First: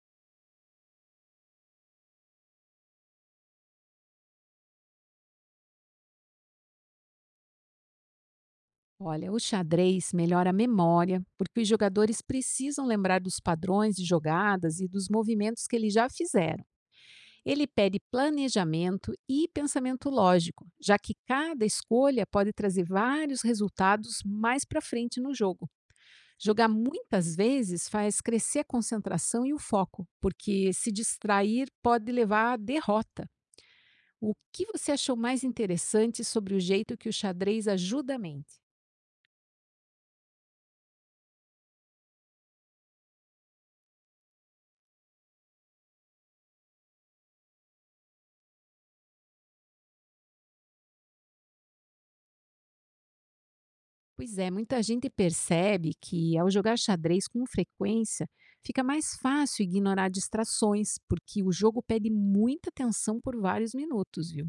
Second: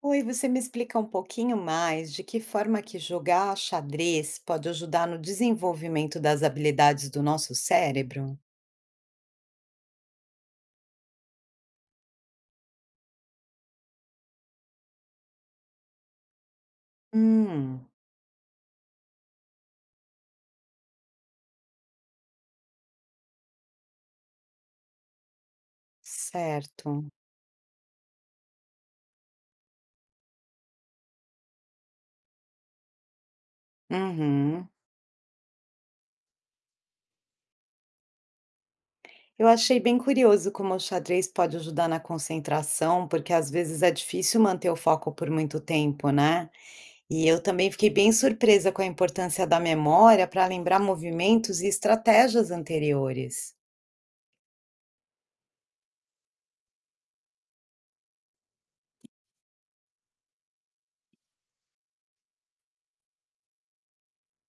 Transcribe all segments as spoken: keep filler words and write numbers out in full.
Oi, você me explica um pouquinho mais de que forma que jogar xadrez pode ajudar no desenvolvimento das habilidades do nosso cérebro? Olha, o xadrez melhora a memória, porque os jogadores precisam lembrar dos padrões de jogadas e dos movimentos que eles já fizeram. Ele Hum, pede planejamento e pensamento lógico, já que cada escolha pode trazer vários resultados mais para frente no jogo. Jogar certo. muitas vezes faz crescer a concentração e o foco, porque se distrair pode levar à derrota. O que Uhum. você achou mais interessante sobre o jeito que o xadrez ajuda a mente? Eu achei bem curioso como o xadrez pode ajudar na concentração, porque às vezes é difícil manter o foco por muito tempo, né? E eu também fiquei bem surpresa com a importância da memória para lembrar movimentos e estratégias anteriores. Pois é, muita gente percebe que ao jogar xadrez com frequência, fica mais fácil ignorar distrações, porque o jogo pede muita atenção por vários minutos, viu?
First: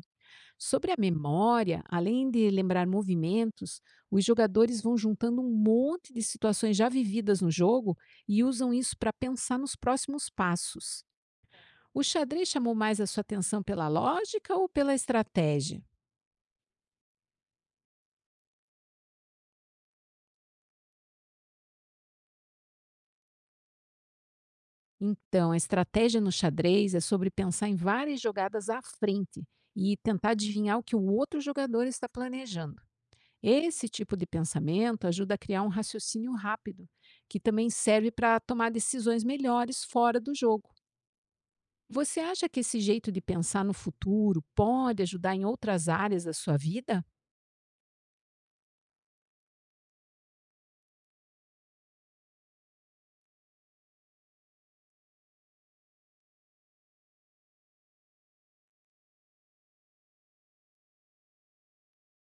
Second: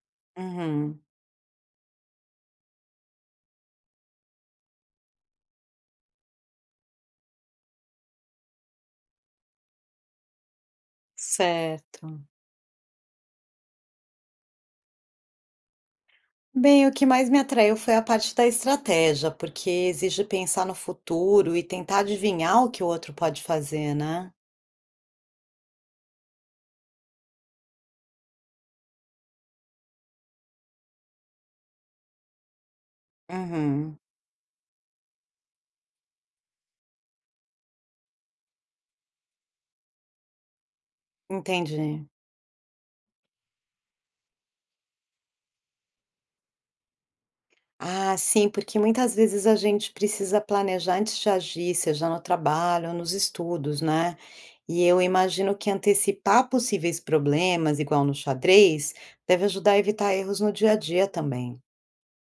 Sobre a Uhum, memória, além de lembrar movimentos, os jogadores vão juntando um monte de situações já vividas no jogo e usam isso para pensar nos próximos passos. O certo. xadrez chamou mais a sua atenção pela lógica ou pela estratégia? Bem, o que mais me atraiu foi a parte da estratégia, porque exige pensar no futuro e tentar adivinhar o que o outro pode fazer, né? Então, a estratégia no xadrez é sobre pensar em várias jogadas à frente e tentar adivinhar o que o outro jogador está planejando. Esse Uhum, tipo de pensamento ajuda a criar um raciocínio rápido, que também serve para tomar decisões melhores fora do jogo. entendi. Você acha que esse jeito de pensar no futuro pode ajudar em outras áreas da sua vida? Ah, sim, porque muitas vezes a gente precisa planejar antes de agir, seja no trabalho ou nos estudos, né? E eu imagino que antecipar possíveis problemas, igual no xadrez, deve ajudar a evitar erros no dia a dia também.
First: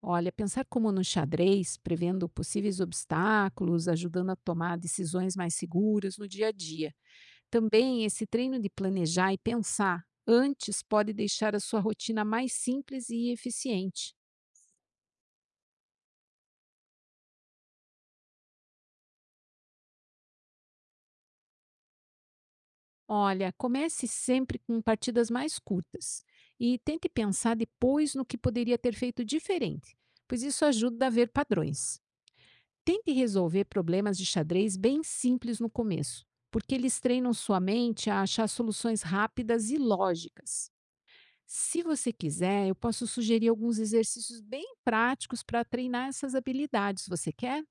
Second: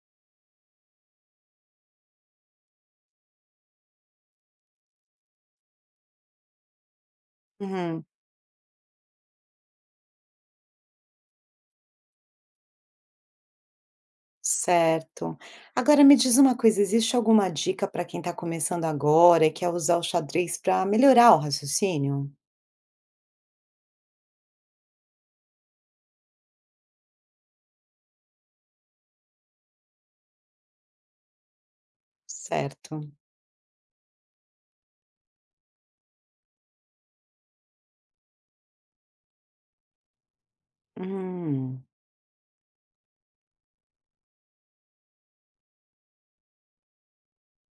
Olha, pensar como no xadrez, prevendo possíveis obstáculos, ajudando a tomar decisões mais seguras no dia a dia. Também Uhum. esse treino de planejar e pensar antes pode deixar a sua rotina mais simples e eficiente. Certo. Agora me diz uma coisa, existe alguma dica para quem está começando agora e quer usar o xadrez para melhorar o raciocínio? Olha, comece sempre com partidas mais curtas e tente pensar depois no que poderia ter feito diferente, pois isso ajuda a ver padrões. Tente Certo. resolver problemas de xadrez bem simples no começo, porque eles treinam sua mente a achar soluções rápidas e lógicas. Se Hum. você quiser, eu posso sugerir alguns exercícios bem práticos para treinar essas habilidades. Você quer?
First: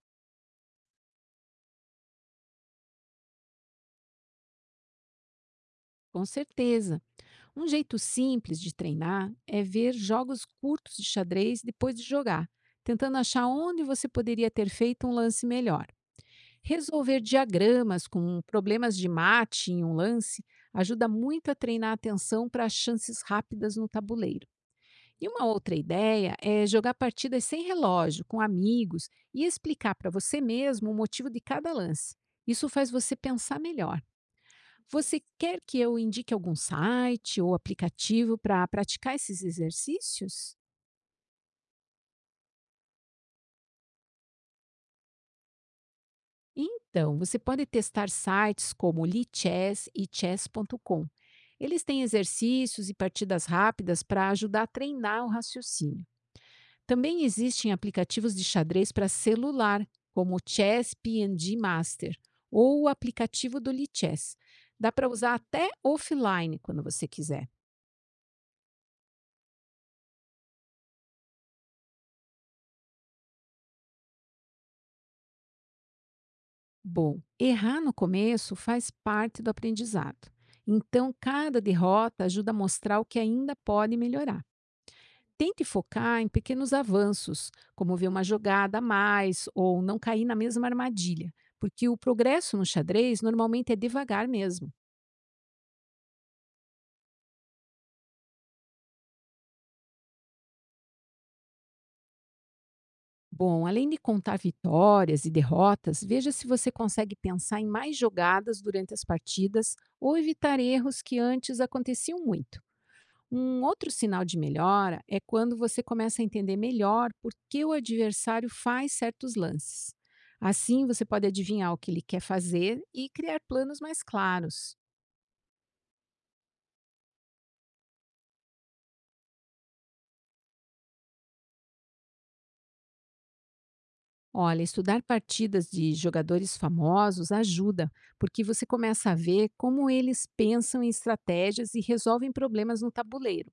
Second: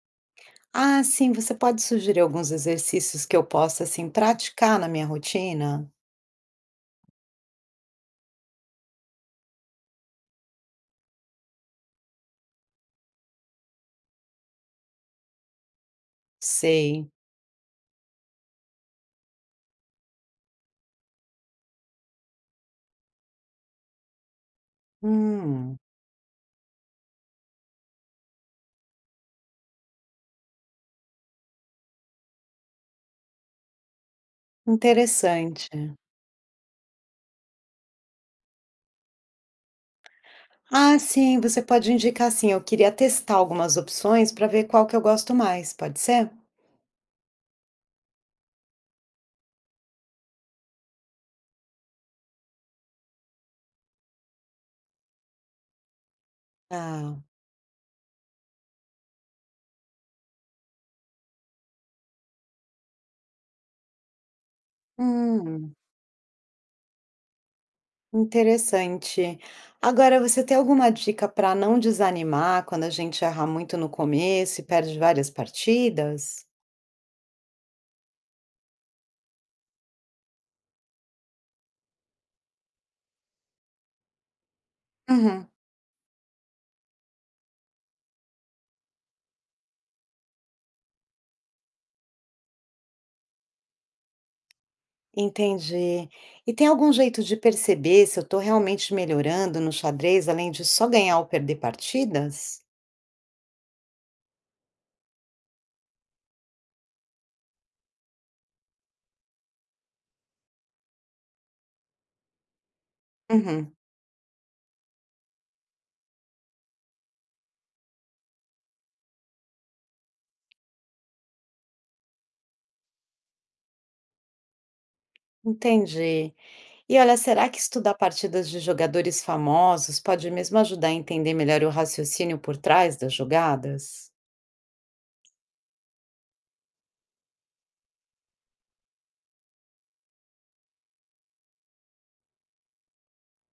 Ah, sim, você pode sugerir alguns exercícios que eu possa assim praticar na minha rotina? Com certeza. Um jeito simples de treinar é ver jogos curtos de xadrez depois de jogar, tentando achar onde você poderia ter feito um lance melhor. Sei. Resolver diagramas com problemas de mate em um lance ajuda muito a treinar a atenção para chances rápidas no tabuleiro. E uma outra Hum, ideia é jogar partidas sem relógio, com amigos e explicar para você mesmo o motivo de cada lance. Isso faz você pensar melhor. Você quer que interessante. eu indique algum site ou aplicativo para praticar esses exercícios? Ah, sim, você pode indicar assim, eu queria testar algumas opções para ver qual que eu gosto mais, pode ser? Então, você pode testar sites como o LeChess e chess ponto com. Eles têm exercícios e partidas rápidas para ajudar a treinar o raciocínio. Ah. Também existem aplicativos de xadrez para celular, como o chess pê and gê master ou o aplicativo do Lichess. Dá para usar até Hum. offline quando você quiser. Interessante. Agora, você tem alguma dica para não desanimar quando a gente erra muito no começo e perde várias partidas? Bom, errar no começo faz parte do aprendizado. Então, cada derrota ajuda a mostrar o que ainda pode melhorar. Uhum. Tente focar em pequenos avanços, como ver uma jogada a mais ou não cair na mesma armadilha, porque o progresso no xadrez normalmente é devagar mesmo. Entendi. E tem algum jeito de perceber se eu estou realmente melhorando no xadrez, além de só ganhar ou perder partidas? Bom, além de contar vitórias e derrotas, veja se você consegue pensar em mais jogadas durante as partidas ou evitar erros que antes aconteciam muito. Um Uhum. outro sinal de melhora é quando você começa a entender melhor por que o adversário faz certos lances. Assim, você pode adivinhar o que ele quer fazer e criar planos mais claros. Entendi. E olha, será que estudar partidas de jogadores famosos pode mesmo ajudar a entender melhor o raciocínio por trás das jogadas? Olha, estudar partidas de jogadores famosos ajuda, porque você começa a ver como eles pensam em estratégias e resolvem problemas no tabuleiro.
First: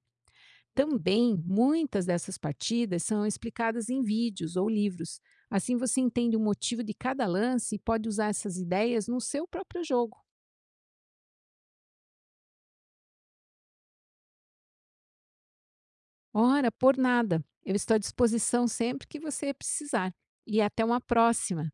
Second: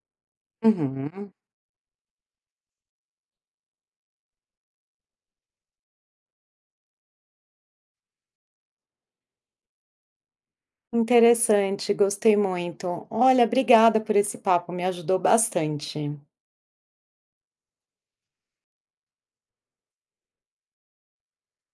Uhum. Também, muitas dessas partidas são explicadas em vídeos ou livros. Assim você entende o motivo de cada lance e pode usar essas ideias no seu próprio jogo. Interessante, gostei muito. Olha, obrigada por esse papo, me ajudou bastante. Ora, por nada, eu estou à disposição sempre que você precisar. E até uma próxima!